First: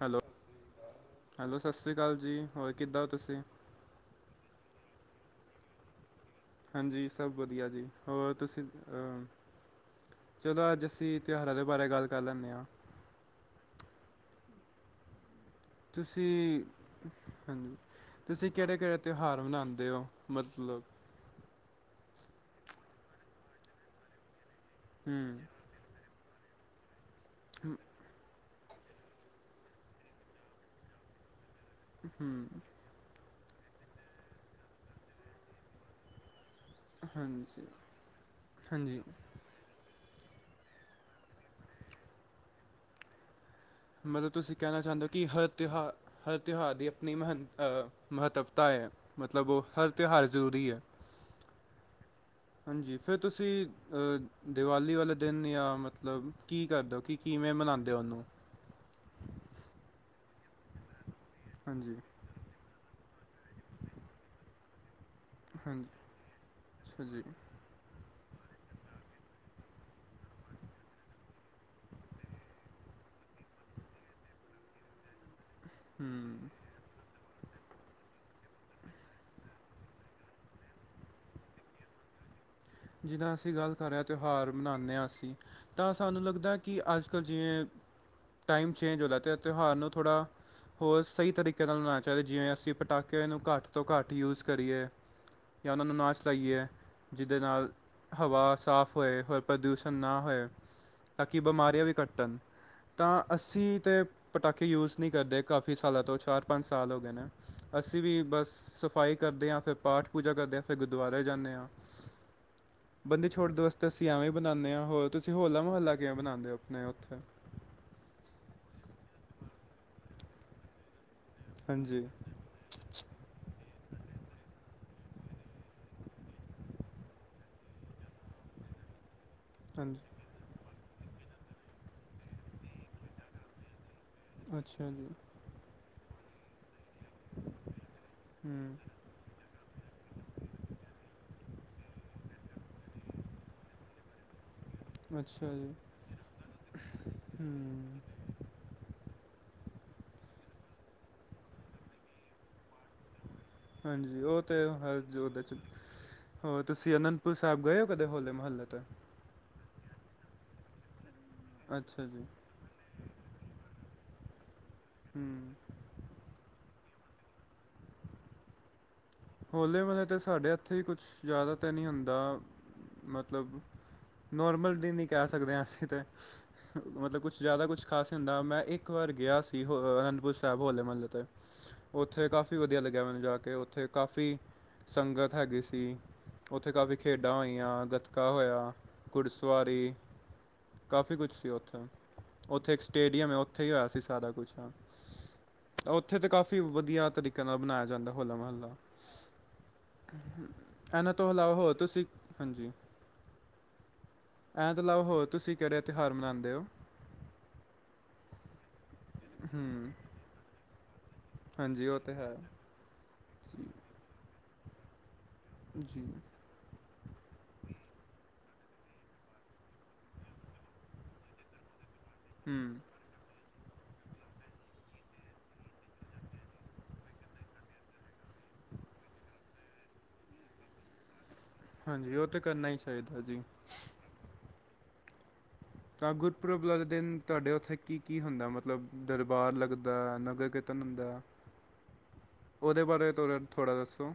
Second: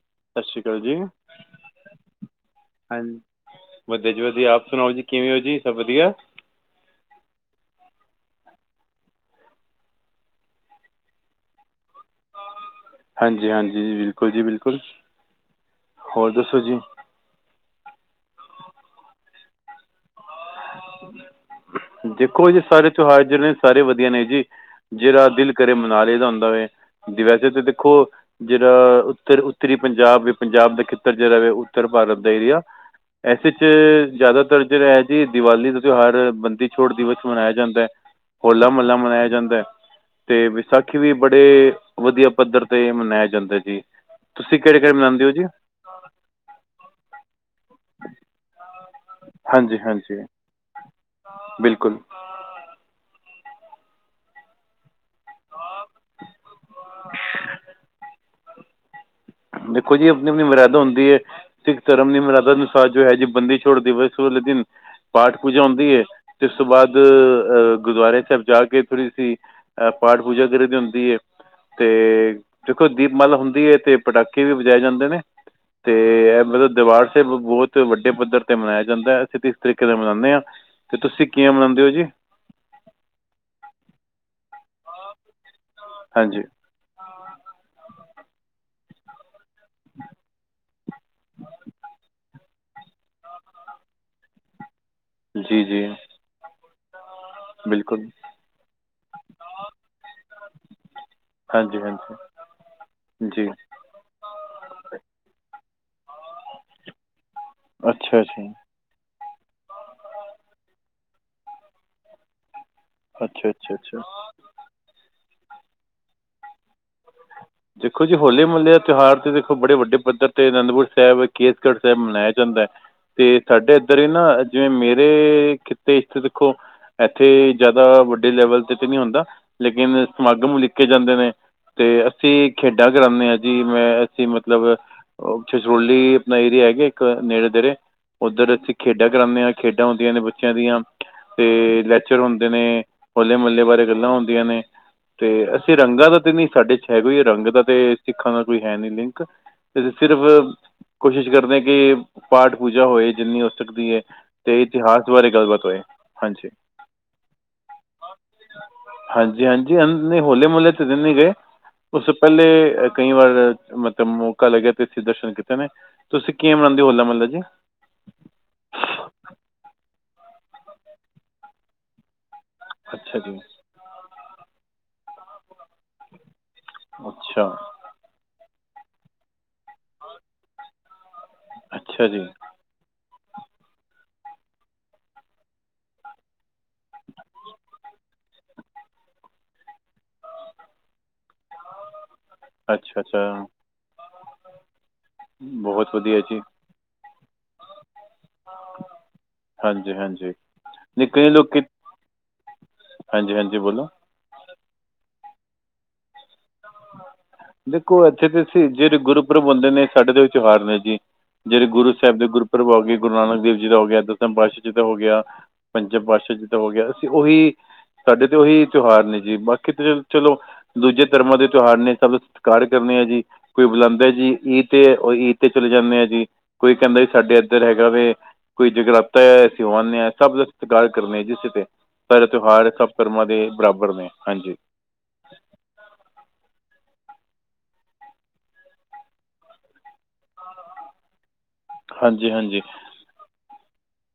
Hello ਸਤਿ ਸ਼੍ਰੀ ਅਕਾਲ ਜੀ ਹੈਲੋ ਸਤਿ ਸ਼੍ਰੀ ਅਕਾਲ ਜੀ ਹੋਰ ਕਿੱਦਾਂ ਹੋ ਹਾਂਜੀ ਤੁਸੀਂ। ਵਧੀਆ ਜੀ ਵਧੀਆ ਆਪ ਸੁਣਾਓ ਜੀ ਕਿਵੇਂ ਹੋ ਜੀ ਸਭ ਵਧੀਆ। ਹਾਂਜੀ ਸਭ ਵਧੀਆ ਜੀ। ਹੋਰ ਤੁਸੀਂ ਅ ਜਦੋਂ ਅੱਜ ਅਸੀਂ ਤਿਉਹਾਰਾਂ ਦੇ ਬਾਰੇ ਗੱਲ ਕਰ ਲੈਂਦੇ ਹਾਂ। ਹਾਂਜੀ ਹਾਂਜੀ ਬਿਲਕੁਲ ਜੀ ਬਿਲਕੁਲ। ਹੋਰ ਦੱਸੋ ਤੁਸੀਂ ਜੀ ਹਾਂਜੀ ਤੁਸੀਂ ਕਿਹੜੇ ਕਿਹੜੇ ਤਿਉਹਾਰ ਮਨਾਉਂਦੇ ਹੋ, ਮਤਲਬ ਦੇਖੋ ਇਹ ਜੀ ਸਾਰੇ ਤਿਉਹਾਰ, ਜਿਹੜੇ ਨੇ ਸਾਰੇ ਵਧੀਆ ਨੇ ਜੀ। ਜਿਹੜਾ ਹੂੰ ਦਿਲ ਕਰੇ ਮਨਾ ਲਈ ਦਾ ਹੁੰਦਾ ਏ, ਵੇਸੇ ਤੇ ਹੂੰ ਦੇਖੋ ਜੇੜਾ ਉੱਤਰ ਉੱਤਰੀ, ਪੰਜਾਬ ਪੰਜਾਬ ਦਾ ਖੇਤਰ ਜੇੜਾ ਵੇ ਉੱਤਰ ਭਾਰਤ ਦਾ ਹੂੰ ਏਰੀਆ। ਐਸੇ ਚ ਜੈਦਾਤਰ ਜੇੜਾ ਐ ਜੀ ਦੀਵਾਲੀ ਦ ਤੇਯੋਹਾਰ ਬੰਦੀ ਛੋੜ ਦਿਵਸ ਮਨਾਏਆ ਹਾਂਜੀ ਜਾਂਦੈ, ਹੋਲਾ-ਮੱਲਾ ਹਾਂਜੀ ਮਨਾਏਆ ਜਾਂਦੈ। ਤੇ ਵਿਸਾਖੀ ਵੀ ਬੜੇ ਵਦੀਆ ਪੱਧਰ ਤੇ ਮਨਾਏਆ ਜਾਂਦਾ ਜੀ। ਮਤਲਬ ਤੁਸੀ ਤੁਸੀਂ ਕੈਣਾ ਕਿਹੜੇ ਕਿਹੜੇ ਚਾਂਦੇ ਓ ਮਨਾਉਂਦੇ ਕਿ ਹੋ ਜੀ ਹਰ ਤੇਓਹਾਰ ਹਰ ਤਓਹਾਰ ਦੀ ਆਪਨੀ ਮਹਂਤ ਅ ਮਹੱਤਵਤਾ ਏ, ਮਤਲਬ ਓ ਹਾਂਜੀ ਹਰ ਹਾਂਜੀ ਤੇਓਹਾਰ ਜ਼ਰੂਰੀ ਐ। ਬਿਲਕੁਲ ਹਾਂਜੀ, ਫੇਰ ਤੁਸੀ ਅ ਦੀਵਾਲੀ ਵਾਲੇ ਦੇਨ ਯਾ ਮਤਲਬ ਕੀ ਕਰਦੇ ਓ, ਕੀ ਕਿਵੇਂ ਮਨਾਉਂਦੇ ਆ ਉਹਨੂੰ। ਦੇਖੋ ਜੀ ਆਪਣੀ ਆਪਣੀ ਮਰਿਆਦਾ ਹੁੰਦੀ ਹੈ ਸਿੱਖ ਹਾਂਜੀ ਧਰਮ ਦੀ ਮਰਿਆਦਾ। ਅੱਜ ਹੈ ਜੀ ਬੰਦੀ ਛੋੜ ਦਿਵਸ ਵਾਲੇ ਦਿਨ। ਪਾਠ ਪੂਜਾ ਹਾਂਜੀ ਹੁੰਦੀ ਹੈ ਤੇ ਉਸ ਤੋਂ ਬਾਅਦ‌ ਅੱਛਾ ਜੀ ਗੁਰਦੁਆਰੇ ਸਾਹਿਬ ਜਾ ਕੇ। ਅੱਗੇ ਥੋੜੀ ਸੀ ਅਹ ਪਾਠ ਪੂਜਾ ਕਰ ਦੀ ਹੁੰਦੀ ਹੈ। ਤੇ ਦੇਖੋ ਦੀਪਮਾਲਾ ਹੁੰਦੀ ਹੈ। ਤੇ ਪਟਾਕੇ ਵੀ ਵਜਾਏ ਜਾਂਦੇ ਨੇ, ਤੇ ਇਹ ਹੂੰ ਮਤਲਬ ਦਰਬਾਰ ਸਾਹਿਬ ਬਹੁਤ ਵੱਡੇ ਪੱਧਰ ਤੇ ਮਨਾਇਆ ਜਾਂਦਾ। ਅਸੀਂ ਤੇ ਇਸ ਤਰੀਕੇ ਨਾਲ ਮਨਾਉਂਦੇ ਹਾਂ। ਅਤੇ ਤੁਸੀਂ ਕਿਵੇ ਮਣਾਉਂਦੇ ਹੋ ਜੀ। ਜਿੱਦਾਂ ਅਸੀਂ ਗੱਲ ਕਰ ਰਹੇ ਹਾਂ, ਤਿਉਹਾਰ ਮਨਾਉਂਦੇ ਹਾਂ ਅਸੀਂ। ਤਾਂ ਸਾਨੂੰ ਹਾਂਜੀ ਲੱਗਦਾ ਕਿ ਅੱਜ ਕੱਲ੍ਹ ਜਿਵੇ ਟਾਈਮ ਚੇਂਜ ਹੋ ਰਿਹਾ ਤੇ ਤਓਹਾਰ ਨੂੰ ਥੋੜਾ, ਹੋਰ ਸਈ ਤਰੀਕੇ ਨਾਲ ਮਨਾਨਾ ਚਾਈਦਾ। ਜਿਵੇਂ, ਅਸੀ ਪਟਾਕੇ ਨੂੰ ਘਾੱਟ ਤੋ ਘਾੱਟ ਯੂਜ਼ ਕਰੀਏ, ਜੀ ਯਾ ਜੀ ਓਨਾਂ ਨੂੰ ਨਾ ਚਲਾਈ ਏ। ਜਿਦੇ ਨਾਲ ਬਿਲਕੁਲ ਹਵਾ ਸਾਫ਼ ਹੋਏ ਹੋਰ ਪ੍ਰਦੂਸ਼ਨ ਨਾ ਹੋਏ। ਤਾਂ ਕਿ ਹਾਂਜੀ ਬਮਾਰੀਆਂ ਵੀ ਹਾਂਜੀ ਘੱਟਨ, ਤਾ ਜੀ ਅਸੀ ਤੇ ਪਟਾਕੇ ਯੂਜ਼ ਨੀ ਕਰਦੇ ਕਾਫੀ ਸਾਲਾਂ ਤੋਂ ਚਾਰ, ਪਾੰਜ ਸਾਲ ਹੋਗੇ ਨੇ। ਅਸੀ ਅੱਛਾ ਵੀ ਜੀ ਬਸ ਸਫ਼ਾਈ ਕਰਦੇ ਆਂ, ਫੇਰ ਪਾਠ ਪੂਜਾ ਕਰਦੇ ਆਂ, ਫੇਰ ਗੁਦੁਆਰੇ ਜਾਨੇ ਆਂ। ਬੰਦੀ ਅੱਛਾ ਛੋੜ ਦਿਵਸ ਅੱਛਾ ਤਾ ਅੱਛਾ ਅਸੀ ਐਵੇਂ ਈ ਮਨਾਨੇ ਆ, ਹੋਰ ਤੁਸੀ ਹੋਲਾ-ਮੋਹੱਲਾ ਕਿਵੇਂ ਮਨਾਂਦੇ ਓ ਆਪਣੇ ਓਥੇ ਦੇਖੋ ਜੀ ਹੋਲੇ-ਮੋਹੱਲੇ ਦਾ ਤਓਹਾਰ ਤਾ ਦੇਖੋ ਬੜੇ ਵੱਡੇ ਪੱਧਰ ਤੇ ਅਨੰਦਪੁਰ ਸੈਬ, ਕੇਸਗੜ੍ਹ ਸੈਬ ਹਾਂਜੀ ਮਨਾਆ ਜਾਂਦਾ, ਤੇ ਸਾਡੇ ਏਧਰ ਈ ਨਾ ਜਿਵੇਂ ਮੇਰੇ ਖਿੱਤੇ ਚ ਦੇਖੋ ਐਥੇ ਜੈ਼ਦਾ ਵੱਡੇ ਲੈਵਲ ਤੇ ਤੇ ਨੀ ਹੁੰਦਾ। ਹਾਂਜੀ ਲੇਕਿਨ ਸਮਾਗਮ ਓਲੀਕੇ ਜਾਂਦੇ ਨੇ, ਤੇ ਅਸੀ ਖੇਡਾਂ ਕਰਾਨੇ ਆਂ ਜੀ, ਮੈਂ ਅਸੀ ਮਤਲਬ ਅੱਛਾ ਜੀ ਛਛਰੋਲੀ ਆਪਨਾ ਏਰੀਆ ਗੇ ਏਕ ਨੇੜੇ-ਤੇੜੇ ਓਧਰ ਅਸੀ ਹੂੰ ਖੇਡਾਂ ਕਰਾਨੇ ਆਂ, ਖੇਡਾਂ ਹੁੰਦੀਆਂ ਨੇ ਬੱਚੇਆਂ ਦੀਆਂ। ਤੇ ਲੈਚਰ ਹੁੰਦੇ ਨੇ, ਹੋਲੇ-ਮੱਲੇ ਬਾਰੇ ਗੱਲਾਂ ਹੁਨ ਦੀਆਂ ਨੇ, ਅੱਛਾ ਤੇ ਜੀ ਅਸੀ ਰੰਗਾਂ ਦਾ ਤੇ ਨੀ ਸਾਡੇ ਚ ਹੈਗੀ ਏ ਰੰਗ ਦਾ ਹੂੰ ਤੇ ਸਿੱਖਾਂ ਦਾ ਕੋਈ ਹੈ ਨੀ ਲਿੰਕ, ਤੇ ਸਿਰਫ ਕੋਸ਼ਿਸ਼ ਕਰਦੇ ਆਂ ਕਿ ਪਾਠ ਪੂਜਾ ਹੋਏ ਜਿੰਨੀ ਹੋ ਸਕਦੀ ਏ, ਹਾਂਜੀ ਉਹ ਤਾਂ ਤੇ ਇਤਿਹਾਸ ਹਰ ਬਾਰੇ ਗੱਲਬਾਤ ਹੋਏ, ਹਾਂਜੀ। ਪੁਰ ਸੈਬ ਗਏ ਓ ਕਦੇ ਹੋਲੇ-ਮਹੱਲੇ ਤੇ ਹਾਂਜੀ, ਹਾਂਜੀ ਹਂ ਹੋਲੇ-ਮੱਲੇ ਤੇ ਤਾ ਨੀ ਗਏ। ਉਸ ਅੱਛਾ ਤੋ ਜੀ ਪ੍ਹੈਲੇ ਕਈਂ ਵਾਰ ਮਤਲਬ ਮੌਕਾ ਲੱਗੇਆ ਤੇ ਏਥੇ ਦਰਸ਼ਨ ਹੂੰ ਕੀਤੇ ਨੇ। ਤੂਸੀਂ ਕਿਵੇਂ ਮਨਾਂਦੇ ਓ ਹੋਲਾ ਮੱਲਾ ਜੀ? ਹੋਲੇ ਮੱਲੇ ਤੇ ਸਾਡੇ ਐੱਥੇ ਕੁੱਛ ਜਾਦਾ ਤੇ ਨੀ ਹੁੰਦਾ, ਅੱਛਾ ਜੀ ਮਤਲਬ ਨੋਰਮਲ ਦਿਨ ਈ ਕੈਹ ਸਕਦੇ ਆਂ ਅਸੀ ਤੇ, ਮਤਲਬ ਕੁੱਛ ਅੱਛਾ ਜਾਦਾ ਕੁੱਛ ਖਾਸ ਹੁੰਦਾ, ਮੈਂ ਇੱਕ ਵਾਰ ਗੇਆ ਸੀ ਹ ਅਨੰਦਪੁਰ ਸੈਬ ਹੋਲੇ ਮੱਲੇ ਤੇ ਅੱਛਾ ਜੀ ਓਥੇ ਕਾਫੀ਼ ਕਾਫੀ ਵਦੀਆ ਲੱਗੇਆ ਮੈਨੂੰ ਜਾ ਕੇ, ਓਥੇ ਕਾਫੀ਼ ਸੰਗਤ ਹੈਗੀ ਸੀ। ਓਥੇ ਕਾਫੀ਼ ਖੇਡਾਂ ਹੋਈਆਂ, ਗੱਤਕਾ ਹੋਏਆ, ਘੁੜ ਸਵਾਰੀ। ਕਾਫ਼ੀ ਕੁਛ ਸੀ ਓਥੇ, ਓਥੇ ਇੱਕ ਅੱਛਾ ਸਟੇਡੀਅਮ ਹੈ, ਅੱਛਾ ਓਥੇ ਈ ਹੋਏਆ ਸੀ ਸਾਰਾ ਕੁੱਛ ਹਾਂ। ਬਹੁਤ ਓਥੇ ਵਧੀਆ ਤੇ ਜੀ ਕਾਫ਼ੀ ਵਦੀਆ ਤਰੀਕੇ ਨਾਲ ਬਨਾਏਆ ਜਾਂਦੈ ਹੋਲਾ ਮਹੱਲਾ। ਹਾਂਜੀ ਹਾਂਜੀ ਨਹੀਂ ਐਨਾਂ ਕਈ ਤੋਂ ਲੋਕ ਅਲਾਵਾ ਕਿ- ਹੋਰ ਤੂਸੀ, ਹਾਂਜੀ। ਹਾਂਜੀ ਹਾਂਜੀ ਬੋਲੋ ਐਨਾ ਤੋ ਅਲਾਵਾ ਹੋਰ ਤੂਸੀ ਕੈੜੇ ਤੇਉਹਾਰ ਮਨਾਂਦੇ ਓ? ਦੇਖੋ ਐੱਥੇ ਤੇ ਅਸੀ ਜੇੜੇ ਗੁਰਪ੍ਰਰਬ ਹੋਂਦੇ ਨੇ ਹੂੰ ਸਾਡੇ ਤੇ ਓਈ ਤਿਉਹਾਰ ਨੇ ਜੀ। ਜੇੜੇ ਹਾਂਜੀ ਗੁਰੂ ਉਹ ਤਾਂ ਸੈਬ ਦੇ ਹੈ ਗੁਰਪੁਰਬ ਹੋ ਗੇ। ਗੁਰੂ ਨਾਨਕ ਦੇਵ ਜੀ ਦਾ ਹੋ ਗੇਆ, ਦਸਮ ਪਾਤਸ਼ਾ ਜੀ ਦਾ ਹੋ ਗੇਆ, ਪੰਚਮ ਪਾਤਸ਼ਾ ਜੀ ਦਾ ਹੋ ਗੇਆ ਅਸੀ ਓਈ ਸਾਡੇ ਤੇ ਓਈ ਤਿਉਹਾਰ ਨੇ ਜੀ, ਬਾਕੀ ਤੇ ਚਲ, ਚਲੋ ਦੂਜੇ ਧਰਮਾਂ ਦੇ ਤਿਉਹਾਰ ਨੇ ਸਬ, ਸਤਕਾਰ ਹੂੰ ਕਰਨੇ ਆ ਜੀ। ਕੋਈ ਬੁਲਾਂਦੈ ਜੀ ਈਦ ਤੇ, ਓ ਈਦ ਤੇ ਚਲੇ ਜਾਂਨੇ ਆ ਜੀ, ਕੋਈ ਕੈਂਦਾ ਜੀ ਸਾਡੇ ਐਦੱਰ ਹੈਗਾ ਵੇ ਕੋਈ ਜਗਰਾਤਾ ਐ, ਅਸੀ ਹੋ ਆਨੇਆ, ਸਬ ਦਾ ਸਤਕਾਰ ਕਰਨੇ ਜੀ ਅਸੀ ਤੇ। ਹਾਂਜੀ ਸਾਰੇ ਉਹ ਤਾਂ ਕਰਨਾ ਤਉਹਾਰ ਹੀ ਸਬ ਚਾਹੀਦਾ ਧਰਮਾਂ ਜੀ ਦੇ ਬਰਾਬਰ ਨੇ, ਹਾਂਜੀ। ਤਾਂ ਗੁਰਪੁਰਬ ਆਲੇ ਦਿਨ ਤੂਆਡੇ ਓਥੇ ਕੀ, ਕੀ ਹੁੰਦੈ, ਮਤਲਬ ਦਰਬਾਰ ਲੱਗਦੈ, ਨਗਰ ਕੀਰਤਨ ਹੁੰਦੈ ਹਾਂਜੀ ਹਾਂਜੀ ਓਦੇ ਬਾਰੇ ਤੋੜਾ, ਥੋੜਾ ਦੱਸੋ?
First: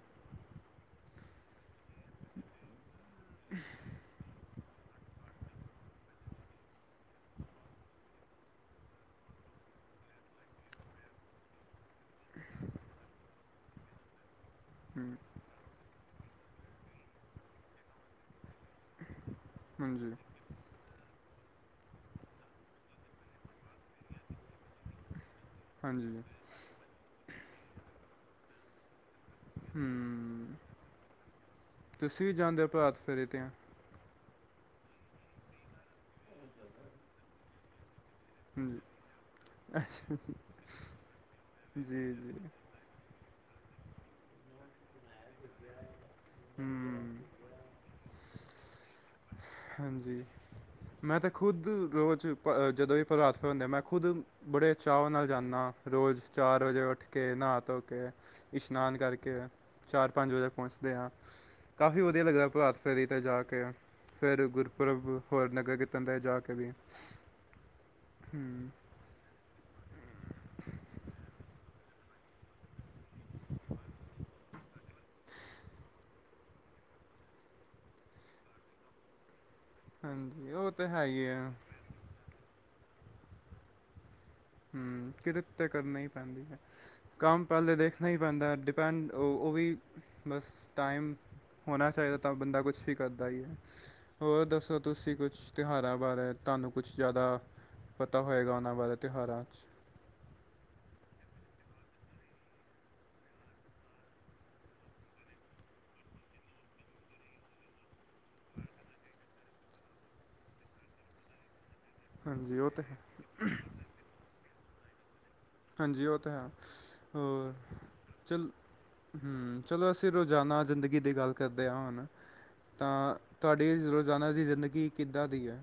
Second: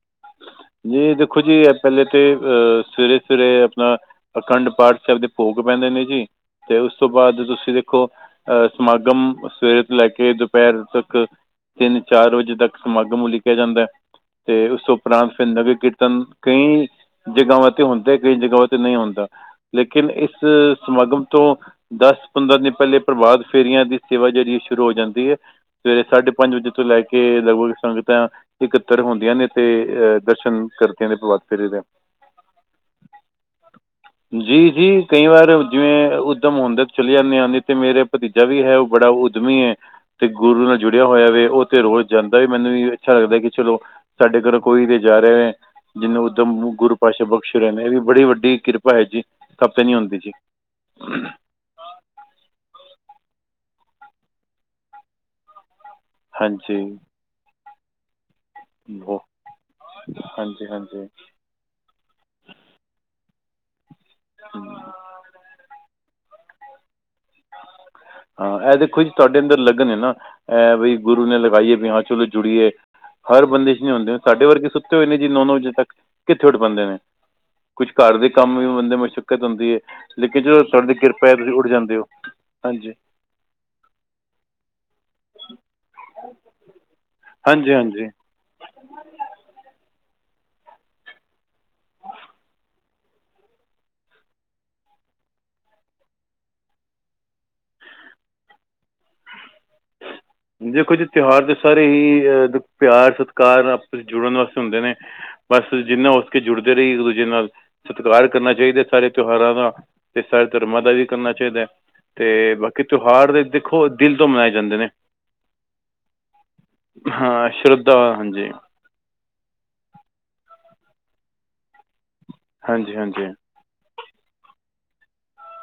ਜੀ ਦੇਖੋ ਜੀ, ਪੈਲੇ ਤੇ ਅ ਸਵੇਰੇ, ਸਵੇਰੇ ਅਪਨਾ ਅਖੰਡ-ਪਾਠ ਸੈਬ ਦੇ ਭੋਗ ਪੈਂਦੇ ਨੇ ਜੀ, ਤੇ ਉਸ ਤੋ ਬਾਦ ਤੂਸੀ ਦੇਖੋ ਅ ਸਮਾਗਮ ਸਵੇਰੇ ਤੋ ਲੈ ਕੇ ਦੂਪੈਰ ਤੱਕ ਤਿੰਨ-ਚਾਰ ਵਜੇ ਤੱਕ ਸਮਾਗਮ ਉਲੀਕਿਆ ਜਾਂਦੈ, ਤੇ ਉਸ ਤੋਂ ਹੂੰ ਉਪਰਾੰਤ ਫੇਰ ਨਗਰ ਕੀਰਤ ਕਈਂ ਜਗਾਵਾਂ ਤੇ ਹੁੰਦੈ, ਕਈ ਜਗਾਵਾਂ ਤੇ ਨਹੀਂ ਹੁੰਦਾ, ਲੇਕਿਨ ਹਾਂਜੀ ਇਸ ਸਮਾਗਮ ਤੋਂ ਦਾੱਸ-ਪੰਦਰਾਂ ਦਿਨ ਪੈਲੇ ਪ੍ਰਭਾਤ ਫੇਰੀਆਂ ਦੀ ਸੇਵਾ ਜੇੜੀ ਏ ਸ਼ੁਰੂ ਹੋ ਜਾਂਦੀ ਏ, ਸਵੇਰੇ ਹਾਂਜੀ ਸਾਡੇ ਪਾੰਜ ਵਜੇ ਤੋਂ ਲੈ ਕੇ ਲਗਭਗ ਸੰਗਤਾਂ ਇਕੱਤਰ ਹੁੰਦੀਆਂ ਨੇ ਅ ਹੂੰ ਦਰਸ਼ਨ ਕਰਦੀਆਂ ਨੇ ਪ੍ਰਭਾਤ ਫੇਰੀ ਦੇ। ਤੁਸੀਂ ਵੀ ਜਾਂਦੇ ਹੋ ਪ੍ਰਭਾਤ ਫੇਰੇ 'ਤੇ ਜੀ, ਜੀ ਕਈਂ ਵਾਰ ਜਿਵੇਂ ਉੱਦਮ ਹੁੰਦੈ ਤੇ ਚਲੇ ਜਾਂਨੇ ਆਂ, ਨੀ ਤੇ ਮੇਰੇ ਭਤੀਜਾ ਵੀ ਹੈ, ਹਾਂਜੀ ਓ ਬੜਾ ਉੱਦਮੀ ਏ, ਤੇ ਗੁਰੂ ਨਾਲ ਜੁੜੇਆ ਹੋਏਆ ਵੇ, ਓ ਅੱਛਾ ਤੇ ਰੋਜ ਜੀ ਜੀ ਜਾਂਦੈ ਮੈਨ ਵੀ ਏ ਅੱਛਾ ਲੱਗਦੈ, ਕਿ ਚਲੋ ਸਾਡੇ ਘਰੋ ਕੋਈ ਤੇ ਜਾ ਰੇਆ ਏ। ਜਿਂਵੇ ਉਦੱਮ ਗੁਰੂ ਹੂੰ ਪਾਤਸ਼ਾ ਬਕਸ਼ ਰਏ ਨੇ, ਏ ਵੀ ਬੜੀ ਵੱਡੀ ਕਿਰਪ ਹਾਂਜੀ, ਮੈਂ ਤੇ ਖੁੱਦ ਰੋਜ ਪ ਜਦੋਂ ਵੀ ਪ੍ਰਭਾਤ ਫੇ ਹੋਂਦੀ, ਮੈਂ ਖੁੱਦ ਬੜੇ ਚਾਵਾਂ ਨਾਲ ਜਾਂਨਾ, ਰੋਜ ਚਾਰ ਹਾਂਜੀ ਵਜੇ ਓਠੱ ਕੇ ਨਾਅ ਧੋ ਕੇ, ਇਸ਼ਨਾਨ ਉਹ ਕਾਰਕੇ ਚਾਰ ਪਾੰਜ ਵਜੇ ਹਾਂਜੀ ਪੋਂਚਦੇ ਹਾਂਜੀ ਆਂ। ਕਾਫੀ ਵਦੀਆ ਲਗਦੈ ਪ੍ਰਭਾਤ ਫੇਰੀ ਤੇ ਜਾ ਕੇ ਫੇਰ ਹਮ, ਗੁਰਪੁਰਬ, ਹੋਰ ਨਗਰ ਕੀਰਤਨ ਤੇ ਜਾ ਕੇ ਵੀ। ਹਾਂ, ਹੂੰ ਐ ਦੇਖੋ ਈ ਤੂਆਡੇ ਅੰਦਰ ਲਗਨ ਏ ਨਾ, ਐ ਬਈ ਗੁਰੂ ਨੇ ਲਗਾਈ ਏ, ਵੀ ਹਾਂ ਚਲੋ ਜੁੜੀਏ। ਹਰ ਬੰਦੇ ਚ ਨੀ ਹੋਂਦੇ, ਸਾਡੇ ਵਰਗੇ ਸੁੱਤੇ ਹੋਏ ਨੇ ਜੀ ਨੌ, ਨੌ ਵਜੇ ਤੱਕ, ਕਿੱਥੇ ਉਠ ਪਾਂਦੇ ਨੇ ਕੁਝ ਘਾਰ ਦੇ ਕਾੰਮ ਵੀ ਬੰਦੇ ਮੁਸ਼ੱਕਤ ਹੋਂਦੀ ਏ, ਲੇਕਿਨ ਹਾਂਜੀ ਜੋਂ ਉਹ ਤਾਂ ਤੂਆਡੇ ਹੈ ਹੀ ਕਿਰਪਾ ਐ, ਹੈ ਤੂਸੀ ਉੱਠ ਜਾਂਦੇ ਓ। ਹਾਂਜੀ। ਹੂੰ, ਕਿਰਤ ਤੇ ਕਰਨਾ ਈ ਪੈਂਦੀ ਏ, ਕਾੰਮ ਹਾਂਜੀ ਪੈਲੇ ਹਾਂਜੀ ਦੇਖਨਾ ਈ ਪੈਂਦੈ ਡਿਪ ਪੈਂਡ ਓ ਓਵੀ ਬਸ ਟਾਈਮ ਹੋਣਾ ਚਾਈਦਾ ਤਾਂ ਬੰਦਾ ਕੁੱਛ ਵੀ ਕਰਦਾ ਈ ਏ। ਹੋਰ ਦੱਸੋ ਤੂਸੀ ਕੁੱਛ ਤਿਉਹਾਰਾਂ ਬਾਰੇ ਤੂਆਨੂੰ ਕੁੱਛ ਜਾਦਾ? ਪਤਾ ਹੋਏਗਾ ਓਨਾਂ ਬਾਰੇ ਤਿਉਹਾਰਾਂ ਚ ਦੇਖੋ ਜੀ ਤਿਉਹਾਰ ਦੇ ਸਾਰੇ ਹੀ ਅ ਪੇਆਰ, ਸਤਕਾਰ ਆਪਸ ਇਚ ਜੁੜਨ ਵਸਤੇ ਹੁੰਦੇ ਨੇ। ਬਸ ਜਿੰਨਾ ਹੋ ਸਕੇ, ਜੁੜਦੇ ਰਹੀਏ ਇੱਕ ਦੂਜੇ ਨਾਲ ਸਤਿਕਾਰ ਕਰਨਾ ਚਾਹੀਦਾ ਸਾਰੇ ਤਿਉਹਾਰਾਂ ਦਾ, ਤੇ ਸਾਰੇ ਧਰਮਾਂ ਦਾ ਵੀ ਕਰਨਾ ਚਾਹੀਦਾ। ਤੇ ਹਾਂਜੀ ਉਹ ਬਾਕੀ ਤਾਂ ਹੈ ਤਿਉਹਾਰ ਤੇ ਦੇਖੋ ਦਿਲ ਤੋਂ ਮਨਾਏ ਜਾਂਦੇ ਨੇ ਹਾਂਜੀ ਉਹ ਤਾਂ ਹੈ, ਹਾਂ ਹੋਰ ਸ਼ਰਧਾ ਚੱਲ ਹਾਂਜੀ ਹ ਚਲੋ ਅਸੀਂ ਰੋਜ਼ਾਨਾ ਜ਼ਿੰਦਗੀ ਦੀ ਗੱਲ ਕਰਦੇ ਹਾਂ ਹੁਣ, ਹਾਂਜੀ ਤਾਂ ਹਾਂਜੀ ਤੁਹਾਡੇ ਤੇ ਰੋਜ਼ਾਨਾ ਦੀ ਜ਼ਿੰਦਗੀ ਕਿੱਦਾਂ ਦੀ ਹੈ।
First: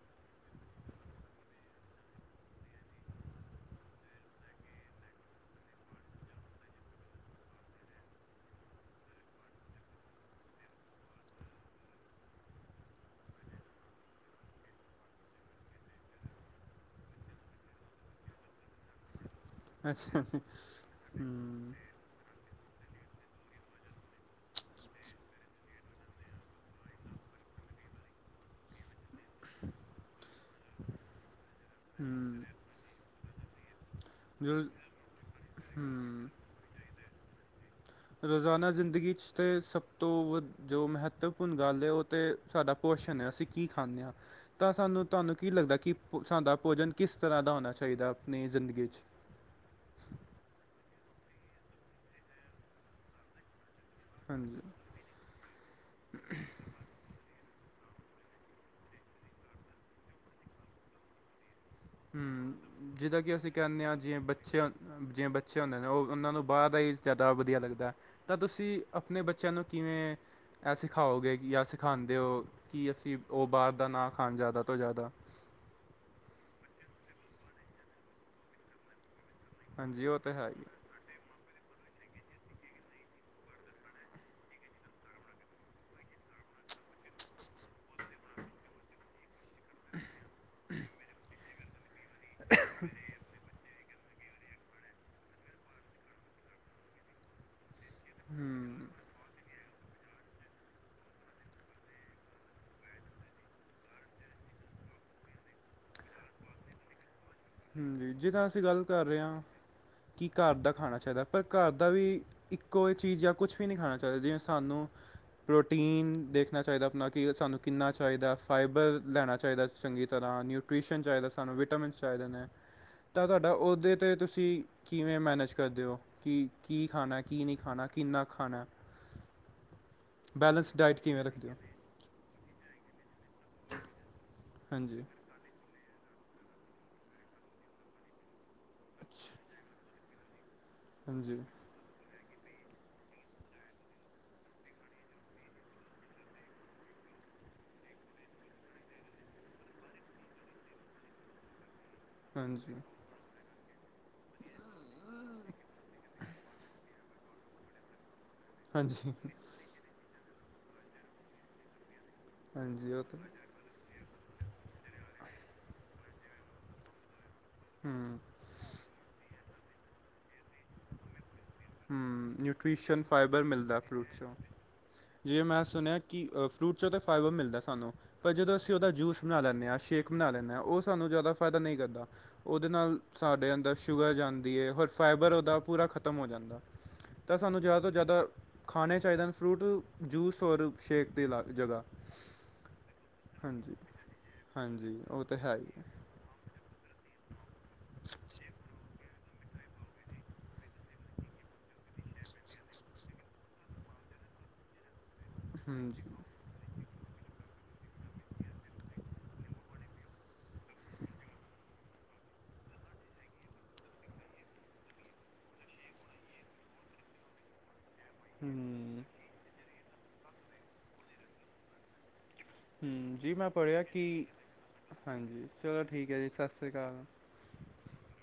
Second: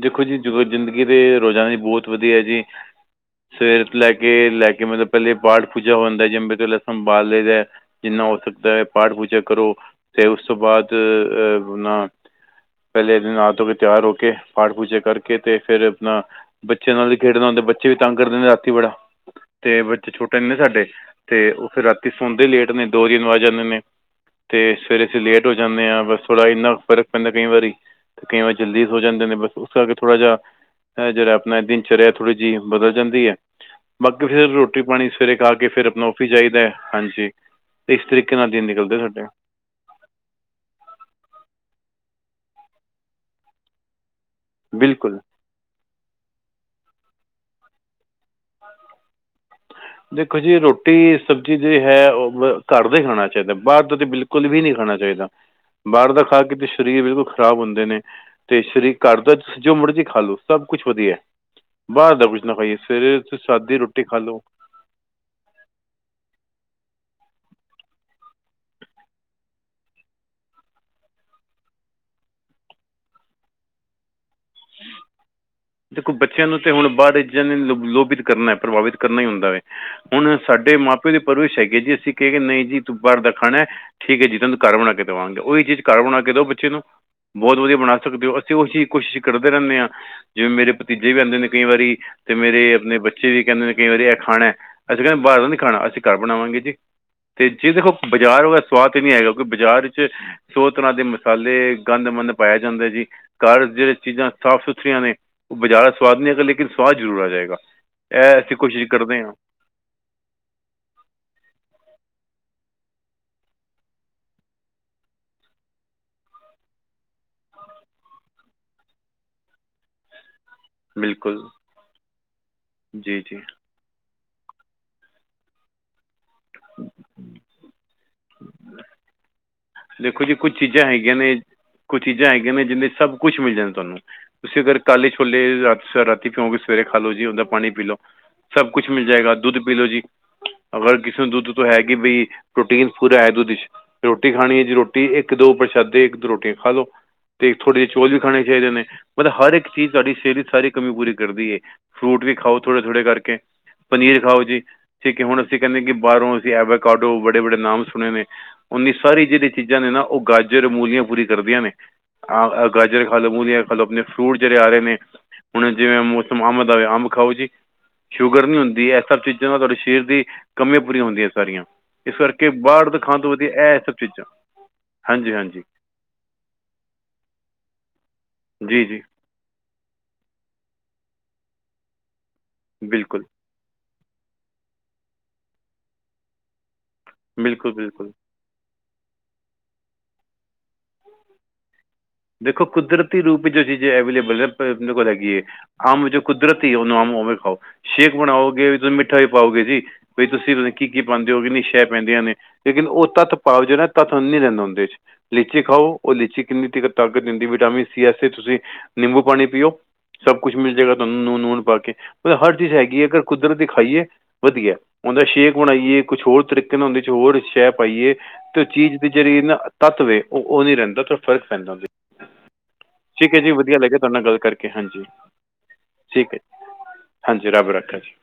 ਦੇਖੋ ਜੀ ਜ, ਜ਼ਿੰਦਗੀ ਦੇ ਰੋਜ਼ਾਨਾ ਦੀ ਬਹੁਤ ਵਧੀਆ ਹੈ ਜੀ। ਸਵੇਰ ਤੋਂ ਲੈ ਕੇ ਲੈ ਕੇ, ਮਤਲਬ ਪਹਿਲੇ ਪਾਠ ਪੂਜਾ ਹੁੰਦਾ ਜੰਬੇ ਤੋਂ ਸੰਭਾਲ ਲਦੇ ਜਿੰਨਾ ਹੋ ਸਕਦਾ ਹੈ, ਪਾਠ ਪੂਜਾ ਕਰੋ ਤੇ ਉਸ ਤੋਂ ਬਾਅਦ ਅਪਣਾ ਪਹਿਲੇ ਦਿਨ ਨਹਾ ਧੋ ਕੇ, ਤਿਆਰ ਹੋ ਕੇ ਪਾਠ ਪੂਜਾ ਕਰਕੇ ਤੇ ਫਿਰ ਆਪਣਾ ਬੱਚਿਆਂ ਨਾਲ ਵੀ ਖੇਡਣਾ ਹੁੰਦੇ, ਬੱਚੇ ਵੀ ਤੰਗ ਕਰਦੇ ਨੇ ਰਾਤੀ ਬੜਾ। ਤੇ ਬੱਚੇ ਅੱਛਾ ਛੋਟੇ ਜੀ, ਨੇ ਸਾਡੇ ਤੇ ਉਹ ਹੂੰ, ਫੇਰ ਰਾਤੀ ਸੌਦੇ ਲੇਟ ਨੇ, ਦੋ ਤਿਨ ਵੱਜ ਜਾਂਦੇ ਨੇ। ਤੇ ਸਵੇਰੇ ਅਸੀਂ ਲੇਟ ਹੋ ਜਾਂਦੇ ਆਂ, ਬਸ ਥੋੜ੍ਹਾ ਇੰਨਾ ਫਰਕ ਪੈਂਦਾ ਕਈ ਵਾਰੀ। ਕਈ ਵਾਰ ਜਲਦੀ ਹੋ ਜਾਂਦੇ ਨੇ, ਬਸ ਉਸ ਕਰ ਆਕੇ ਥੜਾ ਜਿ ਜਿਰਾੜ ਆਪਣਾ ਦਿਨਚਰਿਆ ਥੋੜੀ ਹੂੰ, ਜਿਹੀ। ਬਦਲ ਜਾਂਦੀ ਹੈ, ਬਾਕੀ ਫਿਰ ਰੋਜ਼ ਰੋਟੀ ਪਾਣੀ ਸਵੇਰੇ ਖਾ ਕੇ, ਫਿਰ ਆਪਣਾ ਹੂੰ। ਔਫਿਸ ਜਾਇਦਾ ਹਾਂਜੀ। ਅਤੇ ਇਸ ਤਰੀਕੇ ਨਾਲ ਦਿਨ ਰੋਜ਼ਾਨਾ ਨਿਕਲਦੇ ਜ਼ਿੰਦਗੀ ਸਾਡੇ 'ਚ ਤੇ ਸਭ ਤੋਂ ਜੋ ਮਹੱਤਵਪੂਰਨ ਗੱਲ ਹੈ ਉਹ ਤੇ ਸਾਡਾ ਪੋਸ਼ਣ ਹੈ, ਅਸੀਂ ਕੀ ਖਾਂਦੇ ਹਾਂ। ਤਾਂ ਸਾਨੂੰ ਬਿਲਕੁਲ ਤੁਹਾਨੂੰ ਕੀ ਲੱਗਦਾ ਕਿ ਸਾਡਾ ਭੋਜਨ ਕਿਸ ਤਰ੍ਹਾਂ ਦਾ ਹੋਣਾ ਚਾਹੀਦਾ, ਆਪਣੀ ਜ਼ਿੰਦਗੀ 'ਚ। ਦੇਖੋ ਜੀ ਰੋਟੀ ਸਬਜ਼ੀ ਜਿਹੜੀ ਹੈ ਉਹ ਘਰ ਦਾ ਖਾਣਾ ਚਾਹੀਦਾ, ਬਾਹਰ ਦਾ ਤਾਂ ਬਿਲਕੁਲ ਹਾਂਜੀ। ਵੀ ਨਹੀਂ ਖਾਣਾ ਚਾਹੀਦਾ, ਬਾਹਰ ਦਾ ਖਾ ਕੇ ਤੇ ਸਰੀਰ ਬਿਲਕੁਲ ਖ਼ਰਾਬ ਹੁੰਦੇ ਨੇ। ਤੇ ਸ਼ਰੀਕ, ਘਰ ਦਾ ਜੋ ਮਰਜ਼ੀ ਖਾ ਲਓ ਸਭ ਕੁਛ ਵਧੀਆ। ਬਾਹਰ ਹੂ, ਦਾ ਕੁਛ ਨਾ ਖਾਈਏ ਸਵੇਰੇ ਜਿਹਦਾਂ ਕਿ ਤੁਸੀਂ ਅਸੀਂ ਸਾਦੀ ਕਹਿੰਦੇ ਹਾਂ ਰੋਟੀ ਖਾ ਜਿਵੇਂ ਲਓ ਬੱਚਿਆਂ ਜਿਵੇਂ ਬੱਚੇ ਹੁੰਦੇ ਨੇ ਉਹ, ਉਹਨਾਂ ਨੂੰ ਬਾਹਰ ਦਾ ਹੀ ਜ਼ਿਆਦਾ ਵਧੀਆ ਲੱਗਦਾ। ਤਾਂ ਤੁਸੀਂ ਆਪਣੇ ਬੱਚਿਆਂ ਨੂੰ ਕਿਵੇਂ ਇਹ ਸਿਖਾਓਗੇ ਜਾਂ ਸਿਖਾਉਂਦੇ ਹੋ, ਕਿ ਅਸੀਂ ਉਹ ਬਾਹਰ ਦਾ ਨਾ ਖਾਣ ਜ਼ਿਆਦਾ ਤੋਂ ਜ਼ਿਆਦਾ। ਦੇਖੋ ਬੱਚਿਆਂ ਨੂੰ ਤੇ ਹੁਣ ਬਾਹਰ ਨੇ ਲੋ ਲੋਭਿਤ ਕਰਨਾ, ਪ੍ਰਭਾਵਿਤ ਕਰਨਾ ਹੀ ਹੁੰਦਾ ਵੇ ਹਾਂਜੀ ਉਹ ਤਾਂ ਹੁਣ ਹੈ ਹੀ ਸਾਡੇ ਮਾ ਪਿਓ ਦੇ ਪਰਵਿਸ਼ ਹੈਗੇ ਜੀ, ਅਸੀਂ ਕਹਿ ਗਏ ਨਹੀਂ ਜੀ ਤੂੰ ਬਾਹਰ ਦਾ ਖਾਣਾ। ਠੀਕ ਹੈ ਜੀ, ਤੁੈਨੂੰ ਘਰ ਬਣਾ ਕੇ ਦੇਵਾਂਗੇ, ਉਹੀ ਚੀਜ਼ ਘਰ ਬਣਾ ਕੇ ਦਓ ਬੱਚੇ ਨੂੰ ਬਹੁਤ ਵਧੀਆ ਬਣਾ ਸਕਦੇ ਹੋ, ਅਸੀਂ ਉਹ ਚੀਜ ਕੋਸ਼ਿਸ਼ ਕਰਦੇ ਰਹਿੰਦੇ ਹਾਂ, ਜਿਵੇਂ ਮੇਰੇ ਭਤੀਜੇ ਵੀ ਆਉਂਦੇ ਨੇ ਕਈ ਵਾਰੀ, ਤੇ ਮੇਰੇ ਆਪਣੇ ਬੱਚੇ ਜੇੲ ਇਹ ਕਹਿੰਦੇ ਨੇ ਕਈ ਵਾਰੀ ਇਹ ਖਾਣਾ, ਅਸੀਂ ਕਹਿੰਦੇ ਬਾਹਰ ਦਾ ਨਹੀਂ ਖਾਣਾ, ਅਸੀਂ ਘਰ ਬਣਾਵਾਂਗੇ ਜੀ ਤੇ ਜਿਹਦੇ ਬਾਜ਼ਾਰ ਉਹਦਾ ਹੂੰ ਸਵਾਦ ਤੇ ਨੀ ਹੈਗਾ, ਕਿਉਂਕਿ ਬਾਜ਼ਾਰ ਚ ਸੌ ਤਰ੍ਹਾਂ ਦੇ ਮਸਾਲੇ, ਗੰਦਮੰਦ ਪਾਇਆ ਜਾਂਦਾ ਜੀ, ਘਰ ਜਿਹੜੇ ਚੀਜ਼ਾਂ ਸਾਫ਼ ਸੁਥਰੀਆਂ ਨੇ, ਉਹ ਬਜ਼ਿਆਾਰਾ ਸਵਾਦ ਨਹੀਂ ਹੈਗਾ ਲੇਕਿਨ ਸਵਾਦ ਜ਼ਰੂਰ ਆ ਜਾਏਗਾ। ਹਜੀ ਇਹ ਜਿੱਦਾਂ ਅਸੀਂ ਗੱਲ ਕੋਸ਼ਿਸ਼ ਕਰ ਰਹੇ ਕਰਦੇ ਹਾਂ ਆਂ, ਕਿ ਘਰ ਦਾ ਖਾਣਾ ਚਾਹੀਦਾ ਪਰ ਘਰ ਦਾ ਵੀ। ਇੱਕੋ ਹੀ ਚੀਜ਼ ਜਾਂ, ਕੁਛ ਵੀ ਨਹੀਂ ਖਾਣਾ ਚਾਹੀਦਾ, ਜਿਵੇਂ ਸਾਨੂੰ। ਪ੍ਰੋਟੀਨ ਦੇਖਣਾ ਚਾਹੀਦਾ ਆਪਣਾ, ਕਿ ਸਾਨੂੰ ਕਿੰਨਾ ਚਾਹੀਦਾ ਫਾਈਬਰ ਲੈਣਾ ਚਾਹੀਦਾ। ਚੰਗੀ ਤਰ੍ਹਾਂ ਨਿਊ ਨੂਟ੍ਰਿਸ਼ਨ ਚਾਹੀਦਾ ਬਿਲਕੁਲ ਸਾਨੂੰ, ਵਿਟਾਮਿਨਸ ਚਾਹੀਦੇ ਨੇ, ਜੀ ਤਾਂ ਜੀ ਤੁਹਾਡਾ ਉਹਦੇ 'ਤੇ ਤੁਸੀਂ। ਕਿਵੇਂ ਮੈਨੇਜ ਕਰਦੇ ਹੋ, ਕਿ ਕੀ ਖਾਣਾ, ਕੀ ਨਹੀਂ ਖਾਣਾ, ਕਿੰਨਾ ਖਾਣਾ। ਦੇਖੋ ਜੀ ਕੁਝ ਬੈਲੇਂਸ ਚੀਜ਼ਾਂ ਡਾਇਟ ਹੈਗੀਆਂ ਕਿਵੇਂ ਨੇ ਰੱਖਦੇ ਹੋ? ਕੁਝ ਚੀਜ਼ਾਂ ਹੈਗੀਆਂ ਨੇ, ਜਿੰਹਦੇ ਚ ਸਭ ਕੁਛ ਮਿਲ ਜਾਂਦੇ ਤੁਹਾਨੂੰ, ਤੁਸੀਂ ਅਗਰ ਹਾਂਜੀ ਕਾਲੇ ਛੋਲੇ ਰਾਤੀ ਪਿਉਂਗੇ ਸਵੇਰੇ ਖਾ ਲੋ ਜੀ, ਉਹਦਾ ਪਾਣੀ ਪੀ ਲ ਲੋ। ਸਭ ਕੁਛ ਮਿਲ ਜਾਏਗਾ, ਅੱਛਾ ਦੁੱਧ ਪੀ ਲਓ ਜੀ। ਅਗਰ ਕਿਸੇ ਨੂੰ ਹਾਂਜੀ ਦੁੱਧ ਤੋਂ ਹੈਗੀ, ਬਈ ਪ੍ਰੋਟੀਨ ਪੂਰਾ ਹੈ ਦੁੱਧ। ਰੋਟੀ ਖਾਣੀ ਹੈ ਜੀ ਰੋਟੀ, ਇੱਕ ਦੋ ਪ੍ਰਸ਼ਾਦੇ ਇੱਕ ਦੋ ਰੋਟੀ ਖਾ ਲੋੋ। ਤੇ ਥੋੜ੍ਹੇ ਜਿਹੇ ਚੌਲ ਵੀ ਖਾਣੇ ਚਾਹੀਦੇ ਨੇ, ਮਤਲਬ ਹਰ ਇੱਕ ਚੀਜ਼ ਸਾਡੀ ਸਿਹਤ ਵਿੱਚ ਸਾਰੀ ਕਮੀ ਪੂਰੀ ਕਰਦੀ ਹੈ। ਫਰੂਟ ਵੀ ਖਾਓ, ਥੋੜ੍ਹੇ ਹਾਂਜੀ ਥੋੜ੍ਹੇ ਕਰਕੇ। ਪਨੀਰ ਖਾਓ ਜੀ, ਠੀਕ ਹੈ ਹੁਣ ਅਸੀਂ ਕਹਿੰਦੇ ਕਿ ਬਾਹਰੋਂ ਅਸੀਂ ਐਵੇ ਕਾਡੋ, ਬੜੇ ਬੜੇ ਨਾਮ ਸੁਣੇ ਨੇ। ਉਨੀ ਹਾਂਜੀ। ਸਾਰੀ ਜਿਹੜੀ ਚੀਜ਼ਾਂ ਨੇ ਨਾ ਉਹ ਗਾਜਰ ਮੂਲੀਆਂ ਪੂਰੀ ਕਰਦੀਆਂ ਨੇ ਅ ਹਾਂਜੀ ਉਹ ਗਾਜਰ ਖਾ ਤਾਂ ਲ ਮੂਲੀਆਂ। ਖਲੋ ਆਪਣੇ ਫਰੂਟ ਜਿਹੜੇ ਆ ਰਹੇ ਨੇ ਹੁਣ ਜਿਵੇਂ ਮੌਸਮ ਅੰਬ ਦਾ ਹੋਵੇ ਅੰਬ ਖਾਓ ਜੀ। ਹੂੰ ਸ਼ੂਗਰ ਨੀ ਹੁੰਦੀ ਇਹ ਸਭ ਚੀਜ਼ਾਂ ਨਾਲ ਤੁਹਾਡੇ ਸਰੀਰ ਦੀ ਕੰਮੀਆਂ ਪੂਰੀਆਂ ਹੁੰਦੀਆਂ ਸਾਰੀਆਂ ਇਸ ਕਰਕੇ ਬਾਹਰ ਤੋਂ ਖਾਣ ਤੋਂ ਵਧੀਆ ਇਹ ਚੀਜ਼ਾਂ ਹਾਂਜੀ ਜਿਵੇ ਮੈਂ ਹਾਂਜੀ ਸੁਣਿਆ ਕਿ ਫਰੂਟ ਚੋਂ ਤਾਂ ਫਾਈਬਰ ਮਿਲਦਾ ਸਾਨੂੰ। ਪਰ ਜਦੋਂ ਅਸੀਂ ਜੀ ਉਹਦਾ ਜੀ ਜੂਸ ਬਣਾ ਲੈਂਦੇ ਹਾਂ ਸ਼ੇਕ ਬਣਾ ਲੈਂਦੇ ਉਹ ਸਾਨੂੰ ਜ਼ਿਆਦਾ ਫਾਇਦਾ ਨਹੀਂ ਕਰਦਾ। ਉਹਦੇ ਨਾਲ ਬਿਲਕੁਲ ਸਾਡੇ ਅੰਦਰ ਸ਼ੂਗਰ ਜਾਂਦੀ ਹੈ ਹੋਰ ਫਾਈਬਰ ਉਹਦਾ ਪੂਰਾ ਖਤਮ ਹੋ ਜਾਂਦਾ। ਤਾਂ ਸਾਨੂੰ ਬਿਲਕੁਲ ਜ਼ਿਆਦਾ ਤੋਂ ਬਿਲਕੁਲ ਜ਼ਿਆਦਾ ਖਾਣੇ ਚਾਹੀਦੇ ਨੇ ਫਰੂਟ ਜੂਸ ਔਰ ਸ਼ੇਕ ਦੇ ਲਾ ਜਗ੍ਹਾ। ਦੇਖੋ ਕੁਦਰਤੀ ਰੂਪ ਜੋ ਹਾਂਜੀ ਚੀਜ਼ ਅਵੇਲੇਬਲ ਹੈ। ਮੇਰੇ ਹਾਂਜੀ ਕੋਲ ਉਹ ਤਾਂ ਹੈਗੀ। ਹੈ ਹੀ ਹੈ। ਅੰਬ ਕੁਦਰਤੀ ਹੀ ਉਹਨੂੰ ਅੰਬ ਉਵੇਂ ਖਾਓ ਸ਼ੇਕ ਬਣਾਓਗੇ ਤੁਸੀਂ ਮਿੱਠਾ ਵੀ ਪਾਓਗੇ ਜੀ। ਵੀ ਤੁਸੀਂ ਕੀ ਪਾਉਂਦੇ ਹੋਗੇ। ਇਹਦੇ'ਚ ਪੈਂਦੀਆਂ ਨੇ ਲੇਕਿਨ ਉਹ ਤੱਥ ਪਾਓ ਜਿਹੜਾ ਤੱਥ ਨਹੀਂ ਰਹਿਦੇ ਹੁੰਦੇ। ਲੀਚੀ ਖਾਓ ਹਾਂਜੀ ਉਹ ਲੀਚੀ ਕਿੰਨੀ ਤਾਕਤ ਦਿੰਦੀ ਵਿਟਾਮਨ ਸੀ। ਤੁਸੀਂ ਨਿੰਬੂ ਪਾਣੀ ਪੀਓ। ਸਭ ਕੁਛ ਮਿਲ ਜਾਏਗਾ ਤੁਹਾਨੂੰ ਲੂਣ ਲੂਣ ਪਾ ਕੇ ਮਤਲਬ ਹਰ ਚੀਜ਼ ਹੈਗੀ ਹੈ ਅਗਰ ਕੁਦਰਤ ਦੀ ਖਾਈਏ। ਵਧੀਆ ਉਹਦਾ ਸ਼ੇਕ ਬਣਾਈਏ ਕੁਛ ਹੋਰ ਤਰੀਕੇ ਨਾਲ ਉਹਦੇ ਚ ਹੋਰ ਸ਼ੈ ਪਾਈਏ। ਤੇ ਉਹ ਚੀਜ਼ ਹੂੰ ਦੀ ਜਿਹੜੀ ਨਾ ਤੱਤ ਵੇਖੋ ਉਹ ਨੀ ਰਹਿੰਦਾ ਤੇ ਫ਼ਰਕ ਪੈਂਦਾ। ਹੂੰ ਠੀਕ ਹੈ ਮੈਂ ਜੀ ਵਧੀਆ ਪੜ੍ਹਿਆ ਲੱਗਿਆ ਕਿ ਤੁਹਾਡੇ ਨਾਲ ਗੱਲ ਕਰਕੇ ਹਾਂਜੀ ਠੀਕ ਹੈ ਜੀ। ਹਾਂਜੀ, ਰੱਬ ਰਾਖਾ ਜੀ।